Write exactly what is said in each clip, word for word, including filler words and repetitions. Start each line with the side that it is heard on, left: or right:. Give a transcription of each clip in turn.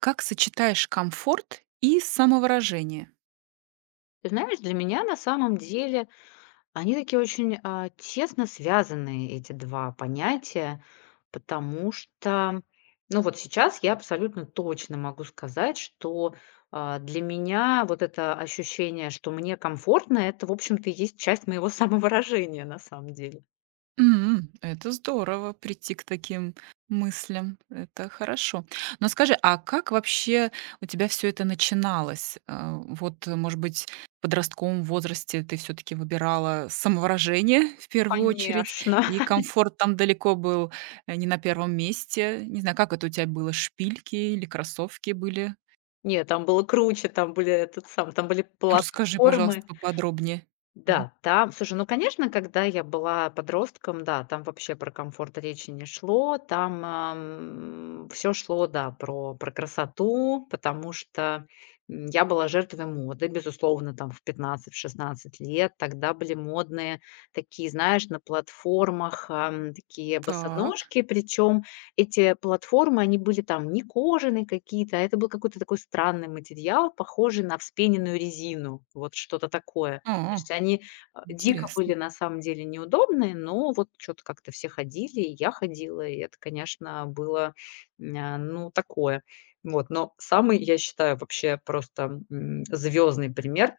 right: Как сочетаешь комфорт и самовыражение?
left: Ты знаешь, для меня на самом деле они такие очень, а, тесно связаны, эти два понятия, потому что, ну, вот сейчас я абсолютно точно могу сказать, что, а, для меня вот это ощущение, что мне комфортно, это, в общем-то, и есть часть моего самовыражения на самом деле.
right: М, это здорово прийти к таким мыслям. Это хорошо. Но скажи, а как вообще у тебя все это начиналось? А, вот, э, может быть, в подростковом возрасте ты все таки выбирала самовыражение в первую очередь,
left: Конечно.
right: и комфорт там далеко был, э, не на первом месте. Не знаю, как это у тебя было, шпильки или кроссовки были?
left: Нет, там было круче, там были этот сам, там были
right: Расскажи, пожалуйста,
left: платформы.
right: поподробнее. Мгм.
left: Да, там, слушай, ну, конечно, когда я была подростком, да, там вообще про комфорт речи не шло, там, все шло, да, про про красоту, потому что, м, я была жертвой моды, безусловно, там в пятнадцать-шестнадцать лет. Тогда были модные такие, знаешь, на платформах, ам, такие
right: Так.
left: босоножки, причем эти платформы, они были там не кожаные какие-то, а это был какой-то такой странный материал, похожий на вспененную резину, вот что-то такое. То
right: А.
left: есть они, а, дико
right: Интересно.
left: были на самом деле неудобные, но вот что то как-то все ходили, и я ходила, и это, конечно, было, м, а, ну, такое. Вот, но самый, я считаю, вообще просто, звездный пример,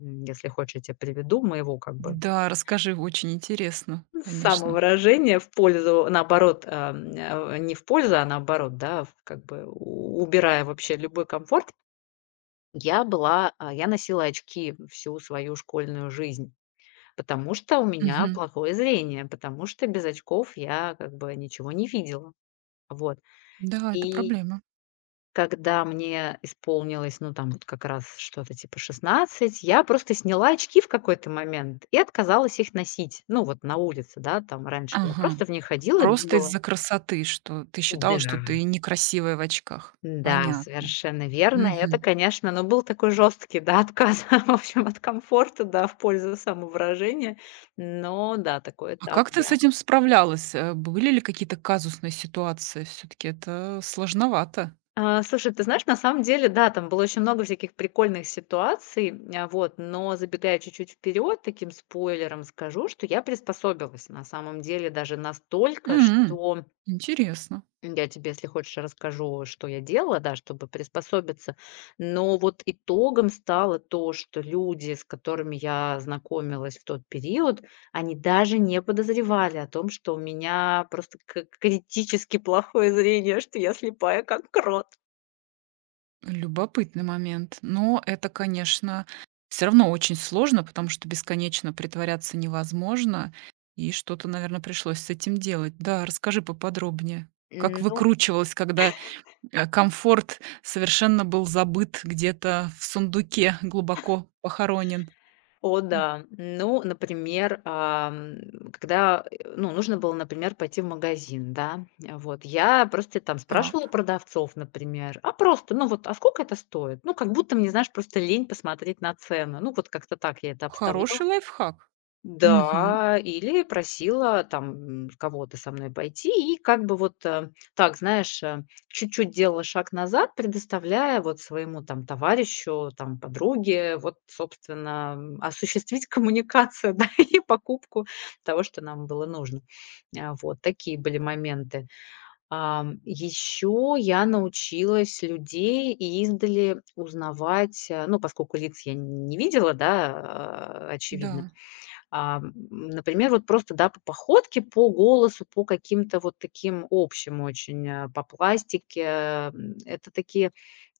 left: м, если хочешь, я те приведу, моего как бы
right: Да, расскажи, очень интересно, конечно.
left: самовыражения в пользу, наоборот, ам, а, не в пользу, а наоборот, да, в как бы у убирая вообще любой комфорт. Я была, а, я носила очки всю свою школьную жизнь. Потому что у меня
right: Мгм.
left: плохое зрение, потому что без очков я как бы ничего не видела. Вот.
right: Да, это
left: И
right: проблема.
left: когда мне исполнилось, ну, там вот как раз что-то типа шестнадцати, я просто сняла очки в какой-то момент и отказалась их носить. Ну, вот на улице, да, там раньше я
right: Ага.
left: просто в них ходила, и мне
right: Просто
left: было.
right: из-за красоты, что ты считала, что
left: Да,
right: ты некрасивая в очках.
left: да,
right: Понятно.
left: совершенно верно. И это,
right: Мгм.
left: конечно, ну, был такой жесткий, да, отказ, в общем, от комфорта, да, в пользу самовыражения. Но да, такой
right: А
left: этап
right: как ты с
left: я.
right: этим справлялась? Э, Были ли какие-то казусные ситуации? Все-таки это сложновато.
left: А, слушай, ты знаешь, на самом деле, да, там было очень много всяких прикольных ситуаций, а, вот, но забегая чуть-чуть вперед, таким спойлером скажу, что я приспособилась на самом деле даже настолько,
right: М.
left: что
right: Интересно.
left: я тебе, если хочешь, расскажу, что я делала, да, чтобы приспособиться. Но вот итогом стало то, что люди, с которыми я знакомилась в тот период, они даже не подозревали о том, что у меня просто к- критически плохое зрение, что я слепая как крот.
right: Любопытный момент. Но это, конечно, все равно очень сложно, потому что бесконечно притворяться невозможно, и что-то, наверное, пришлось с этим делать. Да, расскажи поподробнее, как
left: М, ну,
right: выкручивалась, когда, э, комфорт совершенно был забыт где-то в сундуке, глубоко похоронен.
left: о
right: М,
left: да. Ну, например, ам, когда, э, ну, нужно было, например, пойти в магазин, да, э, вот, я просто там спрашивала у
right: так,
left: продавцов, например, а просто, ну, вот, а сколько это стоит? Ну, как будто мне, знаешь, просто лень посмотреть на цену. Ну, вот как-то так я это обставляла.
right: хороший лайфхак. Мгм,
left: Да, или просила там, м, кого-то со мной пойти и как бы вот, э, так, знаешь, э, чуть-чуть делала шаг назад, предоставляя вот своему там товарищу, там подруге вот, собственно, м, осуществить коммуникацию, да, и покупку того, что нам было нужно. А, вот такие были моменты. Еще я научилась людей издали узнавать, э, ну, поскольку лиц я не видела, да, а, очевидно,
right: да.
left: а, м, например, вот просто, да, по походке, по голосу, по каким-то вот таким общим очень, э, по пластике. М, это такие,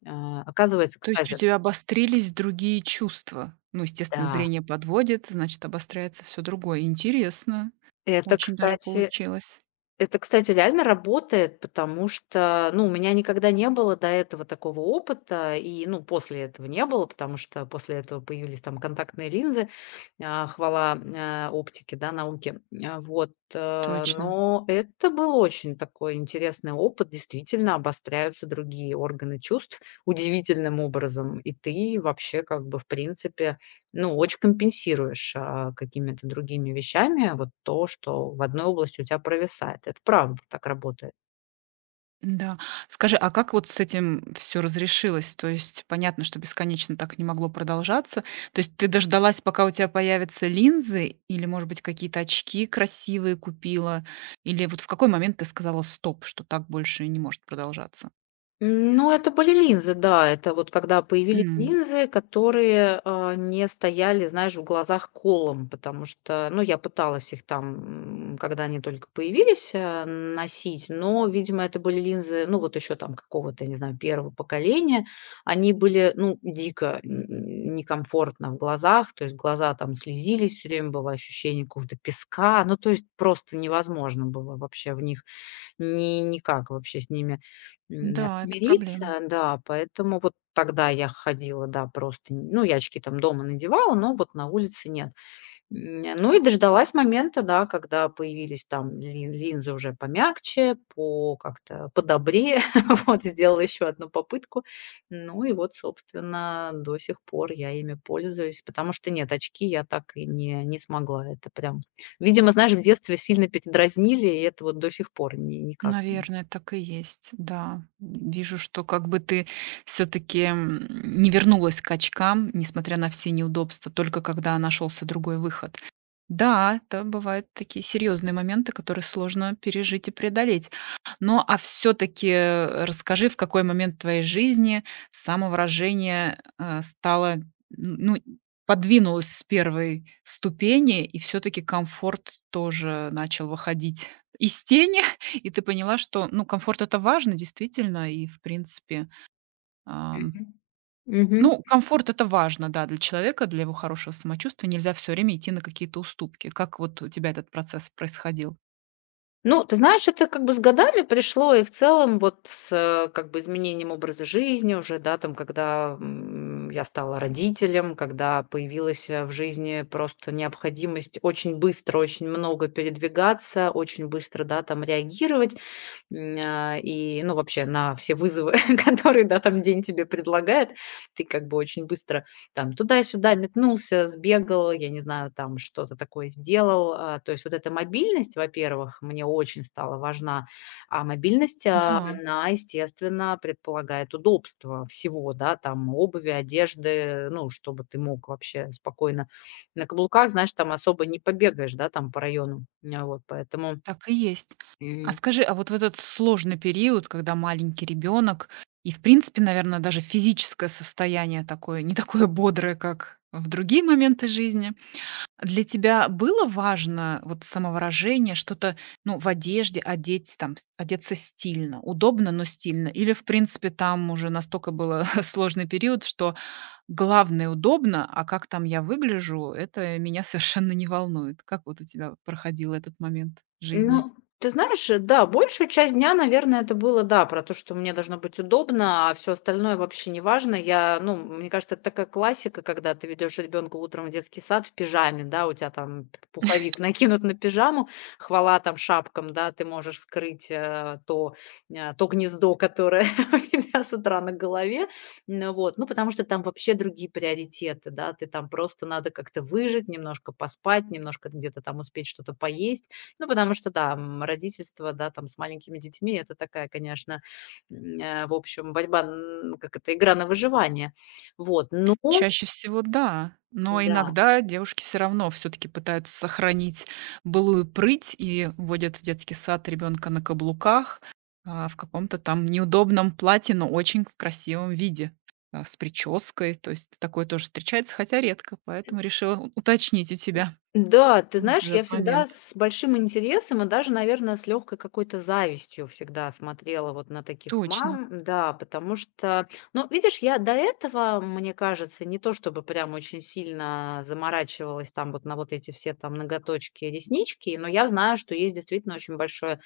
left: а, оказывается,
right: То есть у
left: кстати,
right: тебя обострились другие чувства? Ну, естественно,
left: да,
right: зрение подводит, значит, обостряется все другое. Интересно.
left: это,
right: Очень даже
left: кстати
right: получилось.
left: Это, кстати, реально работает, потому что, ну, у меня никогда не было до этого такого опыта, и, ну, после этого не было, потому что после этого появились там контактные линзы, а, хвала, а, оптике, да, науке. А, вот, э,
right: Точно.
left: но это был очень такой интересный опыт. Действительно, обостряются другие органы чувств удивительным образом, и ты вообще как бы, в принципе, ну, очень компенсируешь, а, какими-то другими вещами вот то, что в одной области у тебя провисает. Это правда так работает.
right: Да. Скажи, а как вот с этим все разрешилось? То есть понятно, что бесконечно так не могло продолжаться. То есть ты дождалась, пока у тебя появятся линзы, или, может быть, какие-то очки красивые купила? Или вот в какой момент ты сказала: "Стоп", что так больше не может продолжаться?
left: Ну, это были линзы, да. Это вот когда появились
right: М.
left: линзы, которые, а, не стояли, знаешь, в глазах колом, потому что, ну, я пыталась их там, м, когда они только появились, э, носить, но, видимо, это были линзы, ну, вот еще там какого-то, я не знаю, первого поколения. Они были, ну, дико н н некомфортно в глазах, то есть глаза там слезились, все время было ощущение какого-то песка. Ну, то есть просто невозможно было вообще в них ни никак вообще с ними, м,
right: Да, это проблема.
left: смириться. Да, поэтому вот тогда я ходила, да, просто, ну, я очки там дома надевала, но вот на улице нет. М, ну и дождалась момента, да, когда появились там лин линзы уже помягче, по как-то подобрее. Вот, сделала еще одну попытку. Ну и вот, собственно, до сих пор я ими пользуюсь, потому что нет, очки я так и не не смогла. Это прям, видимо, знаешь, в детстве сильно передразнили, и это вот до сих пор ни никак не.
right: Наверное, так и есть, да. Вижу, что как бы ты все-таки не вернулась к очкам, несмотря на все неудобства, только когда нашелся другой выход. Да, это бывают такие серьезные моменты, которые сложно пережить и преодолеть. Но а все-таки расскажи, в какой момент твоей жизни самовыражение э, стало, ну, подвинулось с первой ступени, и все-таки комфорт тоже начал выходить из тени и ты поняла, что, ну, комфорт- это важно, действительно. И, в принципе, ам,
left: Мгм. Мгм.
right: ну, комфорт- это важно, да, для человека, для его хорошего самочувствия. Нельзя все время идти на какие-то уступки. Как вот у тебя этот процесс происходил?
left: Ну, ты знаешь, это как бы с годами пришло, и в целом вот с, э, как бы изменением образа жизни уже, да, там, когда м, я стала родителем, когда появилась э, в жизни просто необходимость очень быстро, очень много передвигаться, очень быстро, да, там реагировать, м, а, и, ну, вообще на все вызовы, которые, да, там день тебе предлагает, ты как бы очень быстро там туда-сюда метнулся, сбегал, я не знаю, там что-то такое сделал. А, то есть вот эта мобильность, во-первых, мне очень стала важна. А мобильность, а,
right: Да,
left: она, естественно, предполагает удобство всего, да, там обуви, одежды, ну, чтобы ты мог вообще спокойно на каблуках, знаешь, там особо не побегаешь, да, там по району. М, вот поэтому.
right: так и есть. А скажи, а вот в этот сложный период, когда маленький ребенок и, в принципе, наверное, даже физическое состояние такое, не такое бодрое, как в другие моменты жизни. Для тебя было важно вот самовыражение, что-то, ну, в одежде одеть, там, с- одеться стильно, удобно, но стильно? Или, в принципе, там уже настолько было сложный период, что главное удобно, а как там я выгляжу, это меня совершенно не волнует? Как вот у тебя проходил этот момент жизни?
left: Ну, ты знаешь, э, да, большую часть дня, наверное, это было, да, про то, что мне должно быть удобно, а все остальное вообще не важно. Я, ну, мне кажется, это такая классика, когда ты ведешь ребенка утром в детский сад в пижаме, да, у тебя там пуховик накинут на пижаму, хвала там шапкам, да, ты можешь скрыть э, то, э, то гнездо, которое у тебя с утра на голове, ну, вот, ну, потому что там вообще другие приоритеты, да, ты там просто надо как-то выжить, немножко поспать, немножко где-то там успеть что-то поесть, ну, потому что, да, м, родительство, да, там с маленькими детьми- это такая, конечно, м, э, в общем, борьба, н как это, игра на выживание. Вот, но
right: Чаще всего да, но
left: да.
right: иногда девушки все равно все таки пытаются сохранить былую прыть и водят в детский сад ребенка на каблуках, а, в каком-то там неудобном платье, но очень в красивом виде, а, с прической. То есть такое тоже встречается, хотя редко, поэтому решила у уточнить у тебя
left: Да, ты
right: вот
left: знаешь, я
right: этот
left: всегда
right: момент.
left: с большим интересом и даже, наверное, с легкой какой-то завистью всегда смотрела вот на таких
right: Точно,
left: мам. Да, потому что, ну, видишь, я до этого, мне кажется, не то чтобы прям очень сильно заморачивалась там вот на вот эти все там ноготочки реснички, но я знаю, что есть действительно очень большое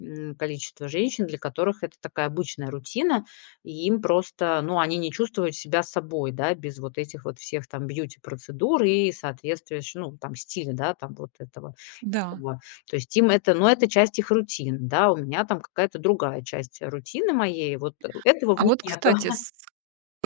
left: м, количество женщин, для которых это такая обычная рутина, и им просто, ну, они не чувствуют себя собой, да, без вот этих вот всех там бьюти-процедур и соответствия, ну, там, стиля, да, там вот этого
right: да.
left: такого. То есть им это, ну, это часть их рутин, да, у меня там какая-то другая часть рутины моей, вот этого в
right: А
left: них
right: вот,
left: нет.
right: кстати, с.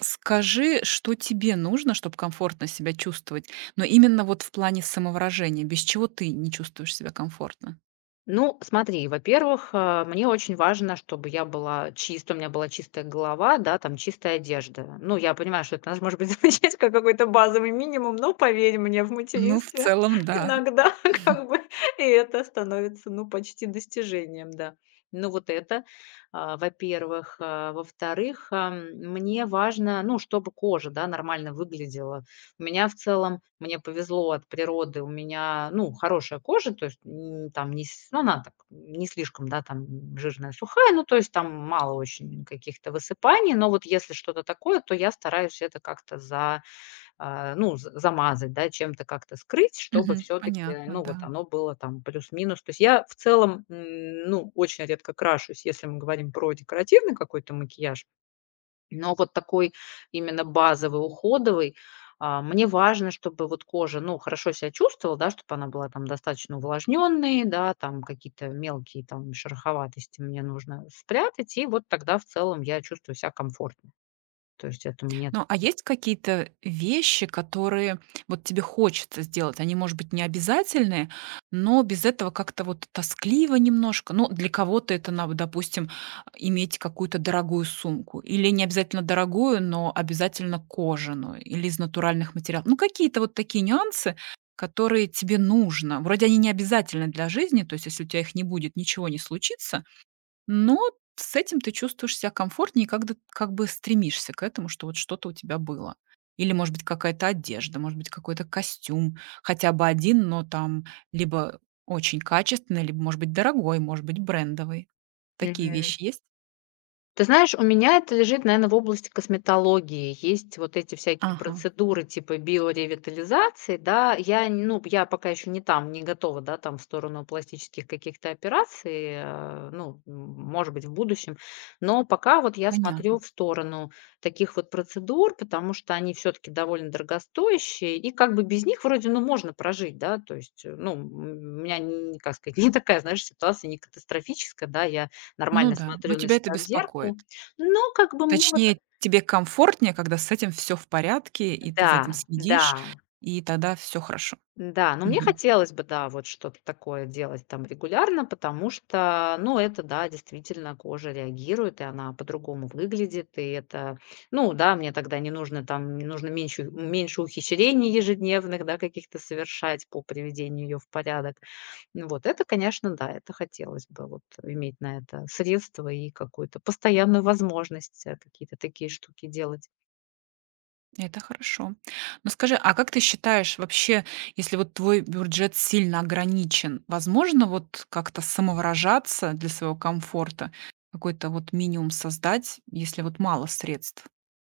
right: Скажи, что тебе нужно, чтобы комфортно себя чувствовать, но именно вот в плане самовыражения, без чего ты не чувствуешь себя комфортно?
left: Ну, смотри, во-первых, э, мне очень важно, чтобы я была чиста, у меня была чистая голова, да, там чистая одежда. Ну, я понимаю, что это может быть звучит как какой-то базовый минимум, но поверь мне, в
right: Ну, в
left: материнстве
right: целом, да.
left: иногда как бы и это становится, ну, почти достижением, да. Ну, вот это, а, во-первых. А, во-вторых, ам, мне важно, ну, чтобы кожа, да, нормально выглядела. У меня в целом, мне повезло от природы, у меня, ну, хорошая кожа, то есть, м, там не с ну, она так не слишком, да, там жирная, сухая, ну, то есть там мало очень каких-то высыпаний, но вот если что-то такое, то я стараюсь это как-то за, а, ну, з замазать, да, чем-то как-то скрыть, чтобы
right: Мгм.
left: все таки
right: Понятно,
left: ну, вот
right: да.
left: оно было там плюс-минус. То есть я в целом, м, ну, очень редко крашусь, если мы говорим про декоративный какой-то макияж. Но вот такой именно базовый, уходовый, а, мне важно, чтобы вот кожа, ну, хорошо себя чувствовала, да, чтобы она была там достаточно увлажненной, да, там какие-то мелкие там шероховатости мне нужно спрятать, и вот тогда в целом я чувствую себя комфортно. То есть это мне.
right: Ну, а есть какие-то вещи, которые вот тебе хочется сделать? Они, может быть, не обязательные, но без этого как-то вот тоскливо немножко. Ну, для кого-то это надо, допустим, иметь какую-то дорогую сумку. Или не обязательно дорогую, но обязательно кожаную или из натуральных материалов. Ну, какие-то вот такие нюансы, которые тебе нужно. Вроде они не обязательны для жизни, то есть если у тебя их не будет, ничего не случится, но с этим ты чувствуешь себя комфортнее, и как д как бы стремишься к этому, что вот что-то у тебя было. Или, может быть, какая-то одежда, может быть, какой-то костюм, хотя бы один, но там либо очень качественный, либо, может быть, дорогой, может быть, брендовый. Такие
left: Мгм.
right: вещи есть?
left: Ты знаешь, у меня это лежит, наверное, в области косметологии. Есть вот эти всякие
right: Ага,
left: процедуры типа биоревитализации, да. Я, н- ну, я пока еще не там, не готова, да, там в сторону пластических каких-то операций, э, ну, м, может быть, в будущем. Но пока вот я смотрю
right: понятно.
left: в сторону таких вот процедур, потому что они все-таки довольно дорогостоящие, и как бы без них вроде, ну, можно прожить, да. То есть, э, ну, м, у меня, н как сказать, не такая, знаешь, ситуация не катастрофическая, да. Я
right: Ну
left: нормально
right: да, но
left: смотрю на
right: тебя это
left: себя в зеркало.
right: беспокоит.
left: Но как бы мне вот.
right: Точнее, тебе комфортнее, когда с этим все в порядке, и ты за этим
left: Да, да.
right: следишь, и тогда все хорошо.
left: Да, но мне
right: Мгм.
left: хотелось бы, да, вот что-то такое делать там регулярно, потому что, ну, это, да, действительно кожа реагирует, и она по-другому выглядит, и это, ну, да, мне тогда не нужно там, не нужно меньше, меньше ухищрений ежедневных, да, каких-то совершать по приведению ее в порядок. Ну, вот это, конечно, да, это хотелось бы вот иметь на это средства и какую-то постоянную возможность э, какие-то такие штуки делать.
right: Это хорошо. Но скажи, а как ты считаешь вообще, если вот твой бюджет сильно ограничен, возможно вот как-то самовыражаться для своего комфорта? Какой-то вот минимум создать, если вот мало средств?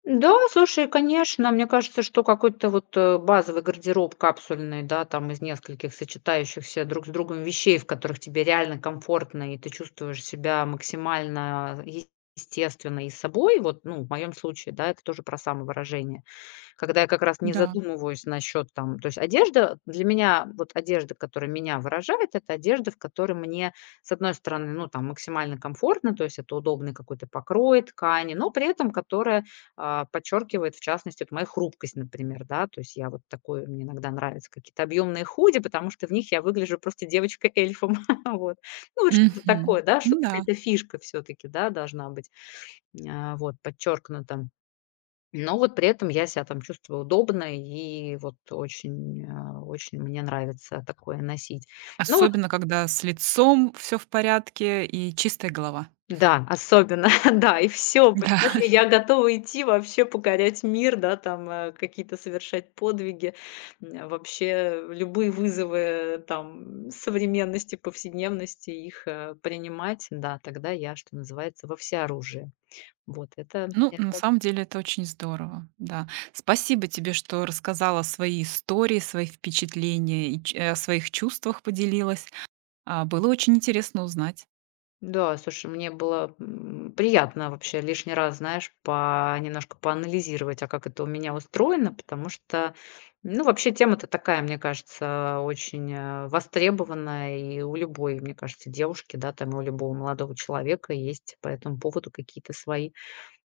left: Да, слушай, конечно, мне кажется, что какой-то вот, э, базовый гардероб капсульный, да, там из нескольких сочетающихся друг с другом вещей, в которых тебе реально комфортно, и ты чувствуешь себя максимально е- естественно и собой. Вот, ну, в моем случае, да, это тоже про самовыражение. Когда я как раз не
right: Да.
left: задумываюсь насчет там то есть одежда для меня, вот одежда, которая меня выражает, это одежда, в которой мне, с одной стороны, ну, там максимально комфортно, то есть это удобный какой-то покрой ткани, но при этом которая, а, подчеркивает, в частности, вот мою хрупкость, например, да. То есть я вот такой, мне иногда нравятся какие-то объемные худи, потому что в них я выгляжу просто девочкой-эльфом. Вот. Ну, вот что-то
right: Мгм.
left: такое, да,
right: Ну
left: что
right: да.
left: какая-то фишка все-таки, да, должна быть, а, вот подчеркнута. Но вот при этом я себя там чувствую удобно, и вот очень, а, очень мне нравится такое носить. Ну вот
right: Особенно, когда с лицом все в порядке и чистая голова.
left: да, особенно, да, и все,
right: Да.
left: понимаешь, и я готова идти вообще покорять мир, да, там, э, какие-то совершать подвиги, м, вообще любые вызовы, э, там современности, повседневности, их, э, принимать. Да, тогда я, что называется, во всеоружии. Вот это
right: Ну, на
left: это
right: самом деле это очень здорово, да. Спасибо тебе, что рассказала свои истории, свои впечатления и ч э, о своих чувствах поделилась. А, было очень интересно узнать.
left: Да, слушай, мне было, м, приятно вообще лишний раз, знаешь, по немножко поанализировать, а как это у меня устроено, потому что, ну, вообще тема-то такая, мне кажется, очень, э, востребованная и у любой, мне кажется, девушки, да, там и у любого молодого человека есть по этому поводу какие-то свои,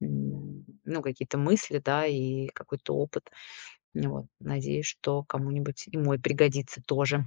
left: м, ну, какие-то мысли, да, и какой-то опыт. Ну вот, надеюсь, что кому-нибудь и мой пригодится тоже.